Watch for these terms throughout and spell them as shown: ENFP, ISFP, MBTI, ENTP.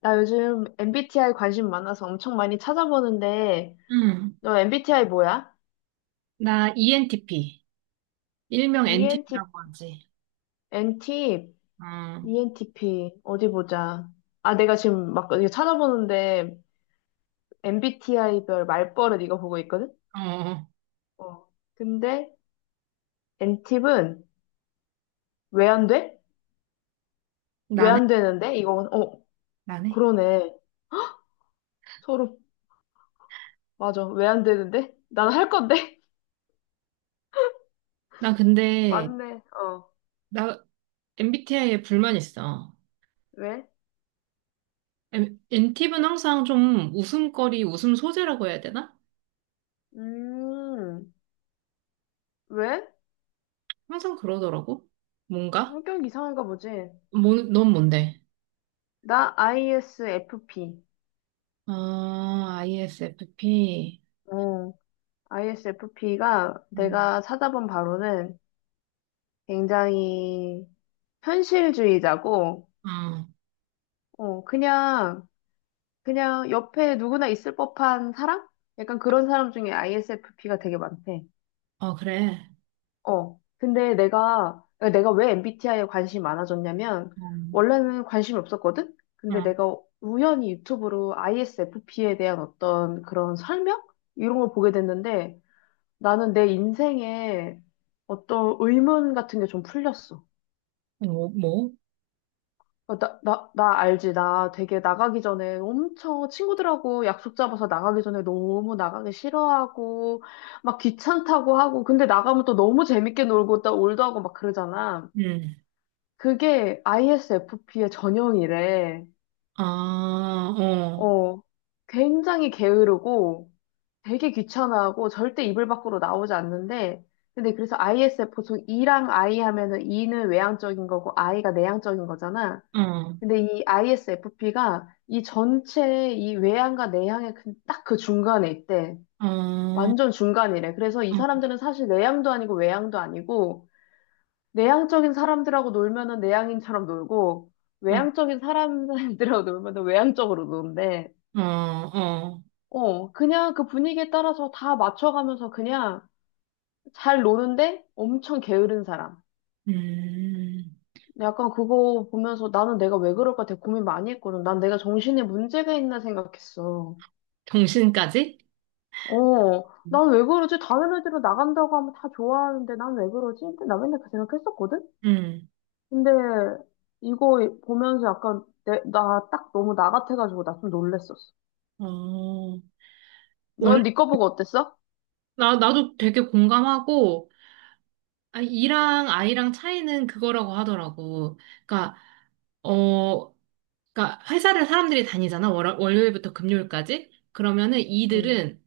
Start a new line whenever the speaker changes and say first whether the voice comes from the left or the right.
left: 나 요즘 MBTI 관심 많아서 엄청 많이 찾아보는데,
right: 응.
left: 너 MBTI 뭐야?
right: 나 ENTP. 일명
left: ENT,
right: NTP라고 하지.
left: NT,
right: 응.
left: ENTP, 어디 보자. 아, 내가 지금 막 이거 찾아보는데, MBTI별 말버릇 이거 보고 있거든?
right: 어, 어.
left: 어. 근데, NT는 왜 안 돼? 왜
right: 나네?
left: 안 되는데? 이거, 어,
right: 나네?
left: 그러네. 서로, 맞아. 왜 안 되는데? 난 할 건데?
right: 나 근데,
left: 맞네. 어.
right: 나 MBTI에 불만 있어.
left: 왜?
right: NTP는 항상 좀 웃음거리, 웃음 소재라고 해야 되나?
left: 음, 왜?
right: 항상 그러더라고. 뭔가?
left: 성격 이상한가 보지.
right: 뭐, 넌 뭔데?
left: 나 ISFP.
right: 아, ISFP.
left: 어, ISFP가
right: 음.
left: 내가 찾아본 바로는 굉장히 현실주의자고,
right: 어,
left: 어, 그냥, 그냥 옆에 누구나 있을 법한 사람? 약간 그런 사람 중에 ISFP가 되게 많대.
right: 어, 그래.
left: 어, 근데 내가, 그러니까 내가 왜 MBTI에 관심이 많아졌냐면,
right: 음.
left: 원래는 관심이 없었거든? 근데
right: 어.
left: 내가 우연히 유튜브로 ISFP에 대한 어떤 그런 설명? 이런 걸 보게 됐는데, 나는 내 인생에 어떤 의문 같은 게 좀 풀렸어.
right: 뭐, 뭐?
left: 어, 나 알지. 나 되게 나가기 전에 엄청 친구들하고 약속 잡아서 나가기 전에 너무 나가기 싫어하고, 막 귀찮다고 하고, 근데 나가면 또 너무 재밌게 놀고 또 올드하고 막 그러잖아.
right: 음.
left: 그게 ISFP의 전형이래.
right: 아, 어,
left: 어, 굉장히 게으르고 되게 귀찮아하고 절대 이불 밖으로 나오지 않는데 근데 그래서 ISF 보통 E랑 I 하면은 E는 외향적인 거고 I가 내향적인 거잖아.
right: 어,
left: 근데 이 ISFP가 이 전체 이 외향과 내향의 그, 딱그 중간에 있대.
right: 어.
left: 완전 중간이래. 그래서 이
right: 어.
left: 사람들은 사실 내향도 아니고 외향도 아니고 내향적인 사람들하고 놀면은 내향인처럼 놀고
right: 어,
left: 외향적인 사람들하고 놀면은 외향적으로 노는데
right: 어, 어.
left: 어, 그냥 그 분위기에 따라서 다 맞춰가면서 그냥 잘 노는데 엄청 게으른 사람.
right: 음,
left: 약간 그거 보면서 나는 내가 왜 그럴까 되게 고민 많이 했거든. 난 내가 정신에 문제가 있나 생각했어.
right: 정신까지?
left: 어, 난 왜 그러지? 다른 애들은 나간다고 하면 다 좋아하는데 난 왜 그러지? 근데 나 맨날 그 생각했었거든?
right: 음,
left: 근데 이거 보면서 약간 나 딱 너무 나 같아가지고 나 좀 놀랬었어.
right: 어, 원,
left: 넌 네 거 보고 어땠어?
right: 나도 되게 공감하고, 아, 이랑 아이랑 차이는 그거라고 하더라고. 그러니까, 어, 그러니까 회사를 사람들이 다니잖아. 월요일부터 금요일까지. 그러면은
left: 응.
right: 이들은,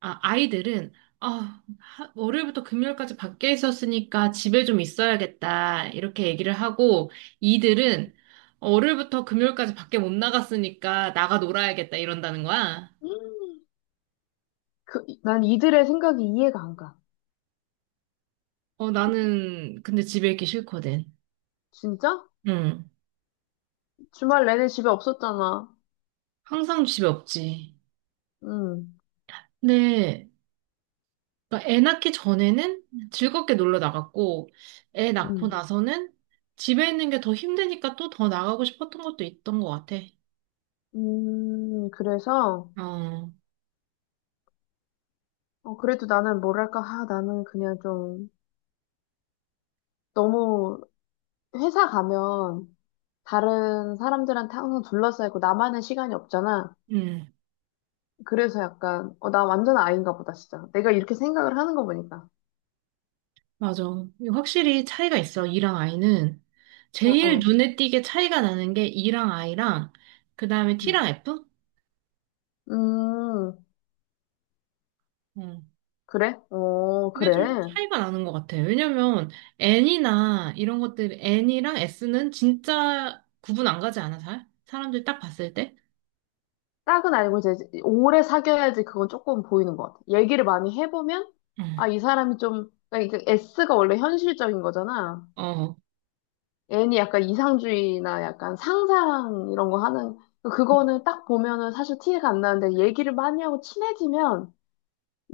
right: 아, 아이들은, 월요일부터 금요일까지 밖에 있었으니까 집에 좀 있어야겠다. 이렇게 얘기를 하고 이들은 월요일부터 금요일까지 밖에 못 나갔으니까 나가 놀아야겠다 이런다는 거야.
left: 그, 난 이들의 생각이 이해가 안 가.
right: 어, 나는 근데 집에 있기 싫거든.
left: 진짜?
right: 응.
left: 주말 내내 집에 없었잖아.
right: 항상 집에 없지.
left: 응,
right: 근데 그러니까 애 낳기 전에는 즐겁게 놀러 나갔고 애 낳고
left: 응.
right: 나서는 집에 있는 게 더 힘드니까 또 더 나가고 싶었던 것도 있던 것 같아.
left: 그래서,
right: 어.
left: 어, 그래도 나는 뭐랄까, 아, 나는 그냥 좀, 너무, 회사 가면, 다른 사람들한테 항상 둘러싸이고, 나만의 시간이 없잖아.
right: 음.
left: 그래서 약간, 어, 나 완전 아이인가 보다, 진짜. 내가 이렇게 생각을 하는 거 보니까.
right: 맞아. 이거 확실히 차이가 있어, 이랑 아이는.
left: 어,
right: 제일
left: 어.
right: 눈에 띄게 차이가 나는 게 이랑 아이랑, 그 다음에
left: 음,
right: T랑 F?
left: 음,
right: 응.
left: 그래? 어,
right: 그게 좀
left: 그래.
right: 차이가 나는 것 같아. 왜냐면, N이나 이런 것들, N이랑 S는 진짜 구분 안 가지 않아, 잘? 사람들이 딱 봤을 때?
left: 딱은 아니고 이제 오래 사귀어야지 그건 조금 보이는 것 같아. 얘기를 많이 해보면
right: 응.
left: 아, 이 사람이 좀 그러니까 이게 S가 원래 현실적인 거잖아.
right: 어.
left: N이 약간 이상주의나 약간 상상 이런 거 하는 그러니까 그거는 딱 보면은 사실 티가 안 나는데 얘기를 많이 하고 친해지면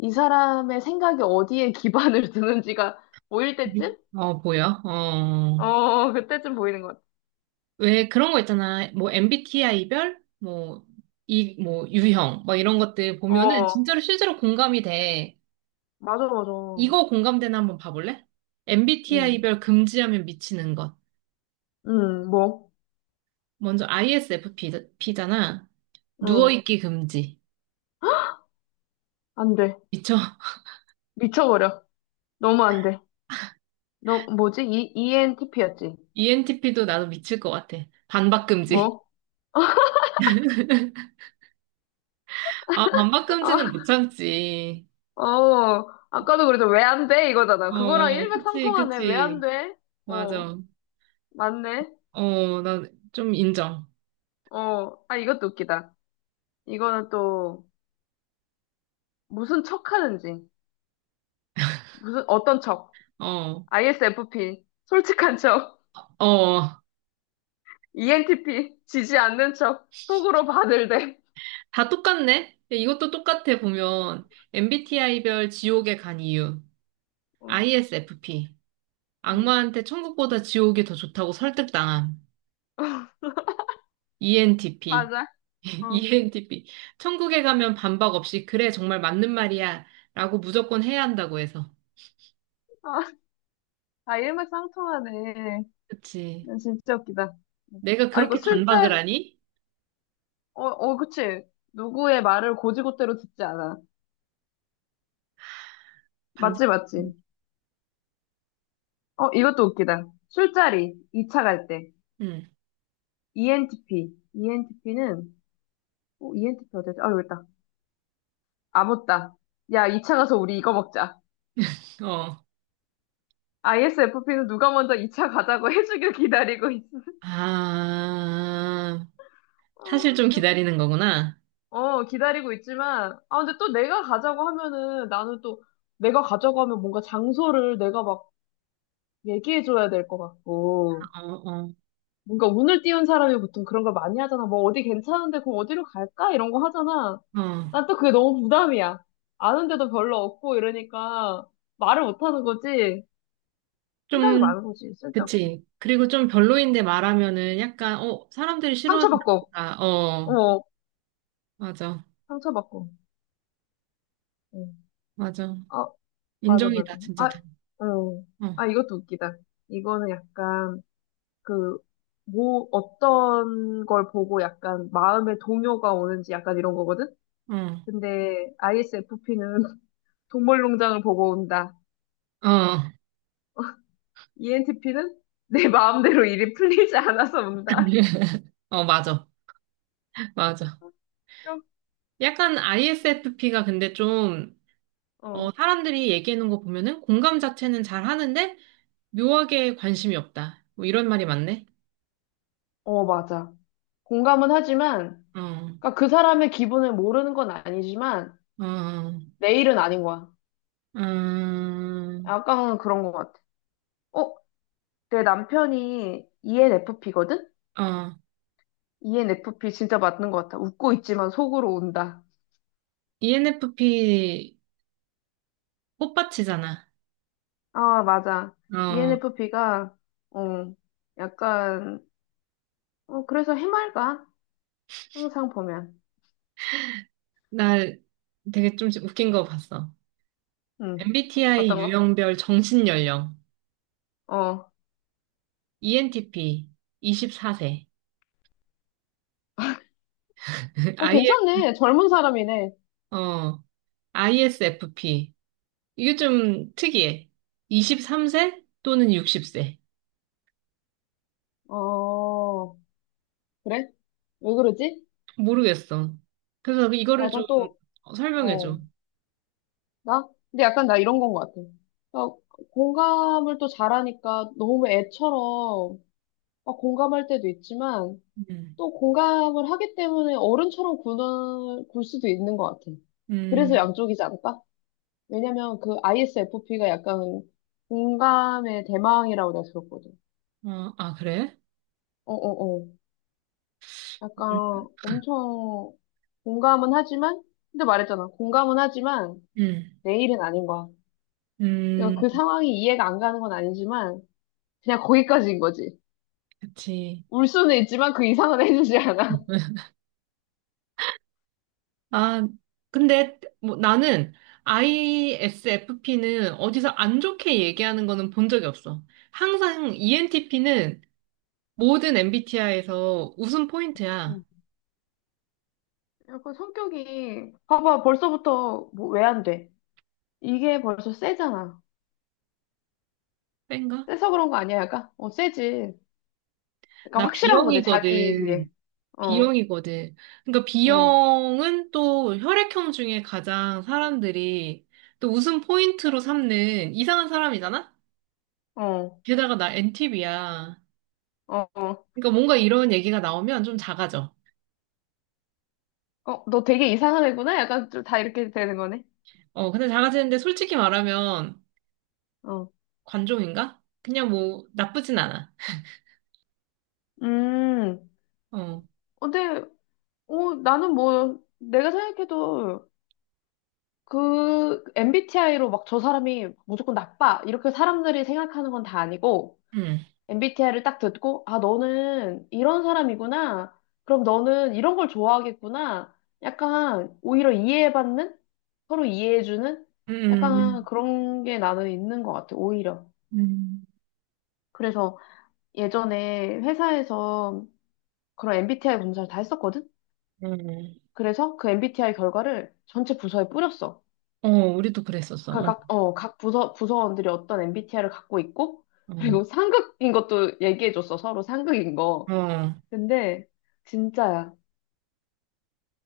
left: 이 사람의 생각이 어디에 기반을 두는지가 보일 때쯤?
right: 어, 보여? 어.
left: 어, 그때쯤 보이는 것 같아.
right: 왜 그런 거 있잖아. 뭐, MBTI별? 뭐, 이, 뭐, 유형? 뭐, 이런 것들 보면은
left: 어,
right: 진짜로 실제로 공감이 돼.
left: 맞아, 맞아.
right: 이거 공감대나 한번 봐볼래?
left: 응,
right: MBTI별 금지하면 미치는 것.
left: 응, 뭐,
right: 먼저 ISFP잖아.
left: 응,
right: 누워있기 금지.
left: 안 돼.
right: 미쳐.
left: 미쳐버려. 너무 안 돼. 너 뭐지? ENTP였지
right: ENTP도 나도 미칠 것 같아. 반박 금지.
left: 뭐?
right: 아, 반박 금지는 못 참지.
left: 아, 어, 아까도 그래서 왜 안 돼? 이거잖아. 그거랑
right: 어, 그치,
left: 일맥상통하네. 왜 안
right: 그치.
left: 돼? 어,
right: 맞아.
left: 맞네.
right: 어, 난 좀 인정.
left: 어, 아, 이것도 웃기다. 이거는 또 무슨 척 하는지. 무슨, 어떤 척.
right: 어,
left: ISFP. 솔직한 척.
right: 어.
left: ENTP. 지지 않는 척. 속으로 바늘대.
right: 다 똑같네? 이것도 똑같아, 보면. MBTI별 지옥에 간 이유.
left: 어,
right: ISFP.
left: 음,
right: 악마한테 천국보다 지옥이 더 좋다고 설득당함. ENTP.
left: 맞아. 어.
right: ENTP. 천국에 가면 반박 없이, 그래, 정말 맞는 말이야. 라고 무조건 해야 한다고 해서.
left: 아, 아, 일맥상통하네.
right: 그치.
left: 진짜 웃기다. 음.
right: 내가
left: 아, 이거
right: 그렇게
left: 술자,
right: 반박을 하니?
left: 어, 어, 그치. 누구의 말을 고지고대로 듣지 않아.
right: 반,
left: 맞지, 맞지. 어, 이것도 웃기다. 술자리, 2차 갈 때.
right: 응,
left: ENTP. ENTP는, 어, ENTP 어디지? 아, 여기 있다. 아무따. 야, 2차 가서 우리 이거 먹자.
right: 어.
left: ISFP는 누가 먼저 2차 가자고 해주길 기다리고 있어.
right: 아,
left: 아,
right: 사실 좀
left: 웃겨.
right: 기다리는 거구나.
left: 어, 기다리고 있지만, 아, 근데 또 내가 가자고 하면은, 나는 또, 내가 가자고 하면 뭔가 장소를 내가 막 얘기해줘야 될 것 같고.
right: 어, 어,
left: 뭔가 운을 띄운 사람이 보통 그런 걸 많이 하잖아. 뭐 어디 괜찮은데 그럼 어디로 갈까? 이런 거 하잖아.
right: 어.
left: 난 또 그게 너무 부담이야. 아는데도 별로 없고 이러니까 말을 못 하는 거지. 생각이
right: 좀,
left: 많은 거지. 쓸데없이.
right: 그치. 그리고 좀 별로인데 말하면은 약간, 사람들이 싫어하는
left: 상처받고.
right: 거다. 어,
left: 어,
right: 맞아.
left: 상처받고. 응.
right: 맞아.
left: 어, 아, 맞아, 맞아.
right: 인정이다,
left: 아,
right: 진짜.
left: 어.
right: 어,
left: 아, 이것도 웃기다. 이거는 약간 그, 뭐, 어떤 걸 보고 약간 마음에 동요가 오는지 약간 이런 거거든?
right: 어,
left: 근데 ISFP는 동물농장을 보고 온다.
right: 어.
left: ENTP는 내 마음대로 일이 풀리지 않아서 운다.
right: 어, 맞아. 맞아.
left: 웃겨.
right: 약간 ISFP가 근데 좀,
left: 어,
right: 사람들이 얘기하는 거 보면은 공감 자체는 잘 하는데 묘하게 관심이 없다. 뭐 이런 말이 맞네.
left: 어, 맞아. 공감은 하지만,
right: 어,
left: 그러니까 그 사람의 기분을 모르는 건 아니지만,
right: 어, 어.
left: 내 일은 아닌 거야.
right: 음,
left: 약간은 그런 것 같아. 어, 내 남편이 ENFP거든?
right: 어,
left: ENFP 진짜 맞는 것 같아. 웃고 있지만 속으로 운다.
right: ENFP 꽃밭이잖아.
left: 아, 맞아.
right: 어,
left: ENFP가, 어, 약간, 어, 그래서 해맑아. 항상 보면.
right: 나 되게 좀 웃긴 거 봤어.
left: 응.
right: MBTI
left: 어떤 거?
right: 유형별 정신연령,
left: 어.
right: ENTP 24세
left: 어, 괜찮네. 젊은 사람이네.
right: IS, ISFP. 이게 좀 특이해. 23세 또는 60세.
left: 어, 그래? 왜 그러지?
right: 모르겠어. 그래서 이거를 좀
left: 약간 또,
right: 설명해줘.
left: 어, 나? 근데 약간 나 이런 건 것 같아. 나 공감을 또 잘하니까 너무 애처럼 막 공감할 때도 있지만
right: 음,
left: 또 공감을 하기 때문에 어른처럼 굴 수도 있는 것 같아. 그래서
right: 음,
left: 양쪽이지 않을까? 왜냐면 그 ISFP가 약간 공감의 대망이라고 내가 들었거든.
right: 어, 아, 그래?
left: 어, 어, 어. 약간
right: 음,
left: 엄청 공감은 하지만, 근데 말했잖아. 공감은 하지만
right: 음,
left: 내일은 아닌 거야. 그러니까
right: 음.
left: 그 상황이 이해가 안 가는 건 아니지만, 그냥 거기까지인 거지.
right: 그치.
left: 울 수는 있지만 그 이상은 해주지 않아.
right: 아, 근데 뭐 나는 ISFP는 어디서 안 좋게 얘기하는 거는 본 적이 없어. 항상 ENTP는 모든 MBTI에서 웃음 포인트야.
left: 음. 약간 성격이, 봐봐, 벌써부터 뭐 왜 안 돼? 이게 벌써 세잖아.
right: 뺀가?
left: 세서 그런 거 아니야, 약간? 어, 세지. 약간
right: 나
left: 확실한 거지, 자기
right: B형이거든.
left: 그게. 어,
right: B형이거든. 그러니까
left: 응,
right: B형은 또 혈액형 중에 가장 사람들이 또 웃음 포인트로 삼는 이상한 사람이잖아?
left: 어,
right: 게다가 나 NTV야.
left: 어, 어.
right: 그러니까 뭔가 이런 얘기가 나오면 좀 작아져.
left: 어, 너 되게 이상한 애구나? 약간 좀 다 이렇게 되는 거네.
right: 어, 근데 작아지는데 솔직히 말하면
left: 어.
right: 관종인가? 그냥 뭐 나쁘진 않아.
left: 음.
right: 어,
left: 어, 근데 어, 나는 뭐 내가 생각해도 그 MBTI로 막 저 사람이 무조건 나빠 이렇게 사람들이 생각하는 건 다 아니고
right: 음,
left: MBTI를 딱 듣고 아 너는 이런 사람이구나 그럼 너는 이런 걸 좋아하겠구나 약간 오히려 이해받는 서로 이해해주는 약간
right: 음,
left: 그런 게 나는 있는 것 같아 오히려
right: 음,
left: 그래서 예전에 회사에서 그런 MBTI 검사를 다 했었거든
right: 음.
left: 그래서 그 MBTI 결과를 전체 부서에 뿌렸어
right: 어, 우리도 그랬었어.
left: 부서원들이 어떤 MBTI를 갖고 있고,
right: 어, 어.
left: 그리고 상극인 것도 얘기해줬어, 서로 상극인 거.
right: 어.
left: 근데, 진짜야.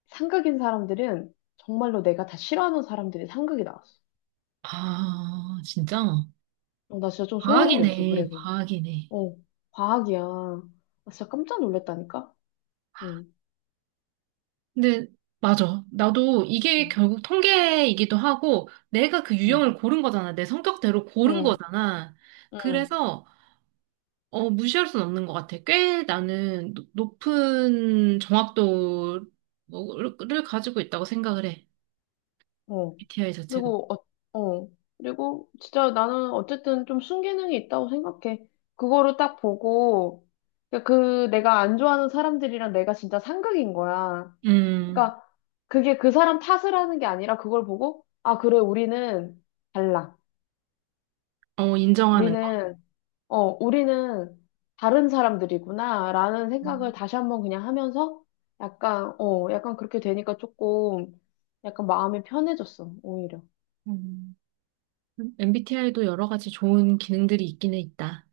left: 상극인 사람들은 정말로 내가 다 싫어하는 사람들이 상극이 나왔어.
right: 아, 진짜?
left: 어, 나 진짜 좀 소름이었어,
right: 과학이네,
left: 그래서.
right: 과학이네.
left: 어, 과학이야. 나 진짜 깜짝 놀랐다니까? 응,
right: 근데 맞아. 나도 이게
left: 응,
right: 결국 통계이기도 하고 내가 그
left: 응,
right: 유형을 고른 거잖아. 내 성격대로 고른
left: 응,
right: 거잖아.
left: 응.
right: 그래서 무시할 수는 없는 것 같아. 꽤 나는 높은 정확도를 가지고 있다고 생각을 해.
left: 어.
right: MBTI 자체가.
left: 그리고, 어, 어. 그리고 진짜 나는 어쨌든 좀 순기능이 있다고 생각해. 그거를 딱 보고, 그러니까 그 내가 안 좋아하는 사람들이랑 내가 진짜 상극인 거야.
right: 음,
left: 그러니까 그게 그 사람 탓을 하는 게 아니라 그걸 보고, 아, 그래, 우리는 달라.
right: 어, 인정하는 거.
left: 우리는, 어, 우리는 다른 사람들이구나. 라는 생각을 다시 한번 그냥 하면서 약간, 어, 약간 그렇게 되니까 조금 약간 마음이 편해졌어, 오히려.
right: 음. MBTI도 여러 가지 좋은 기능들이 있기는 있다.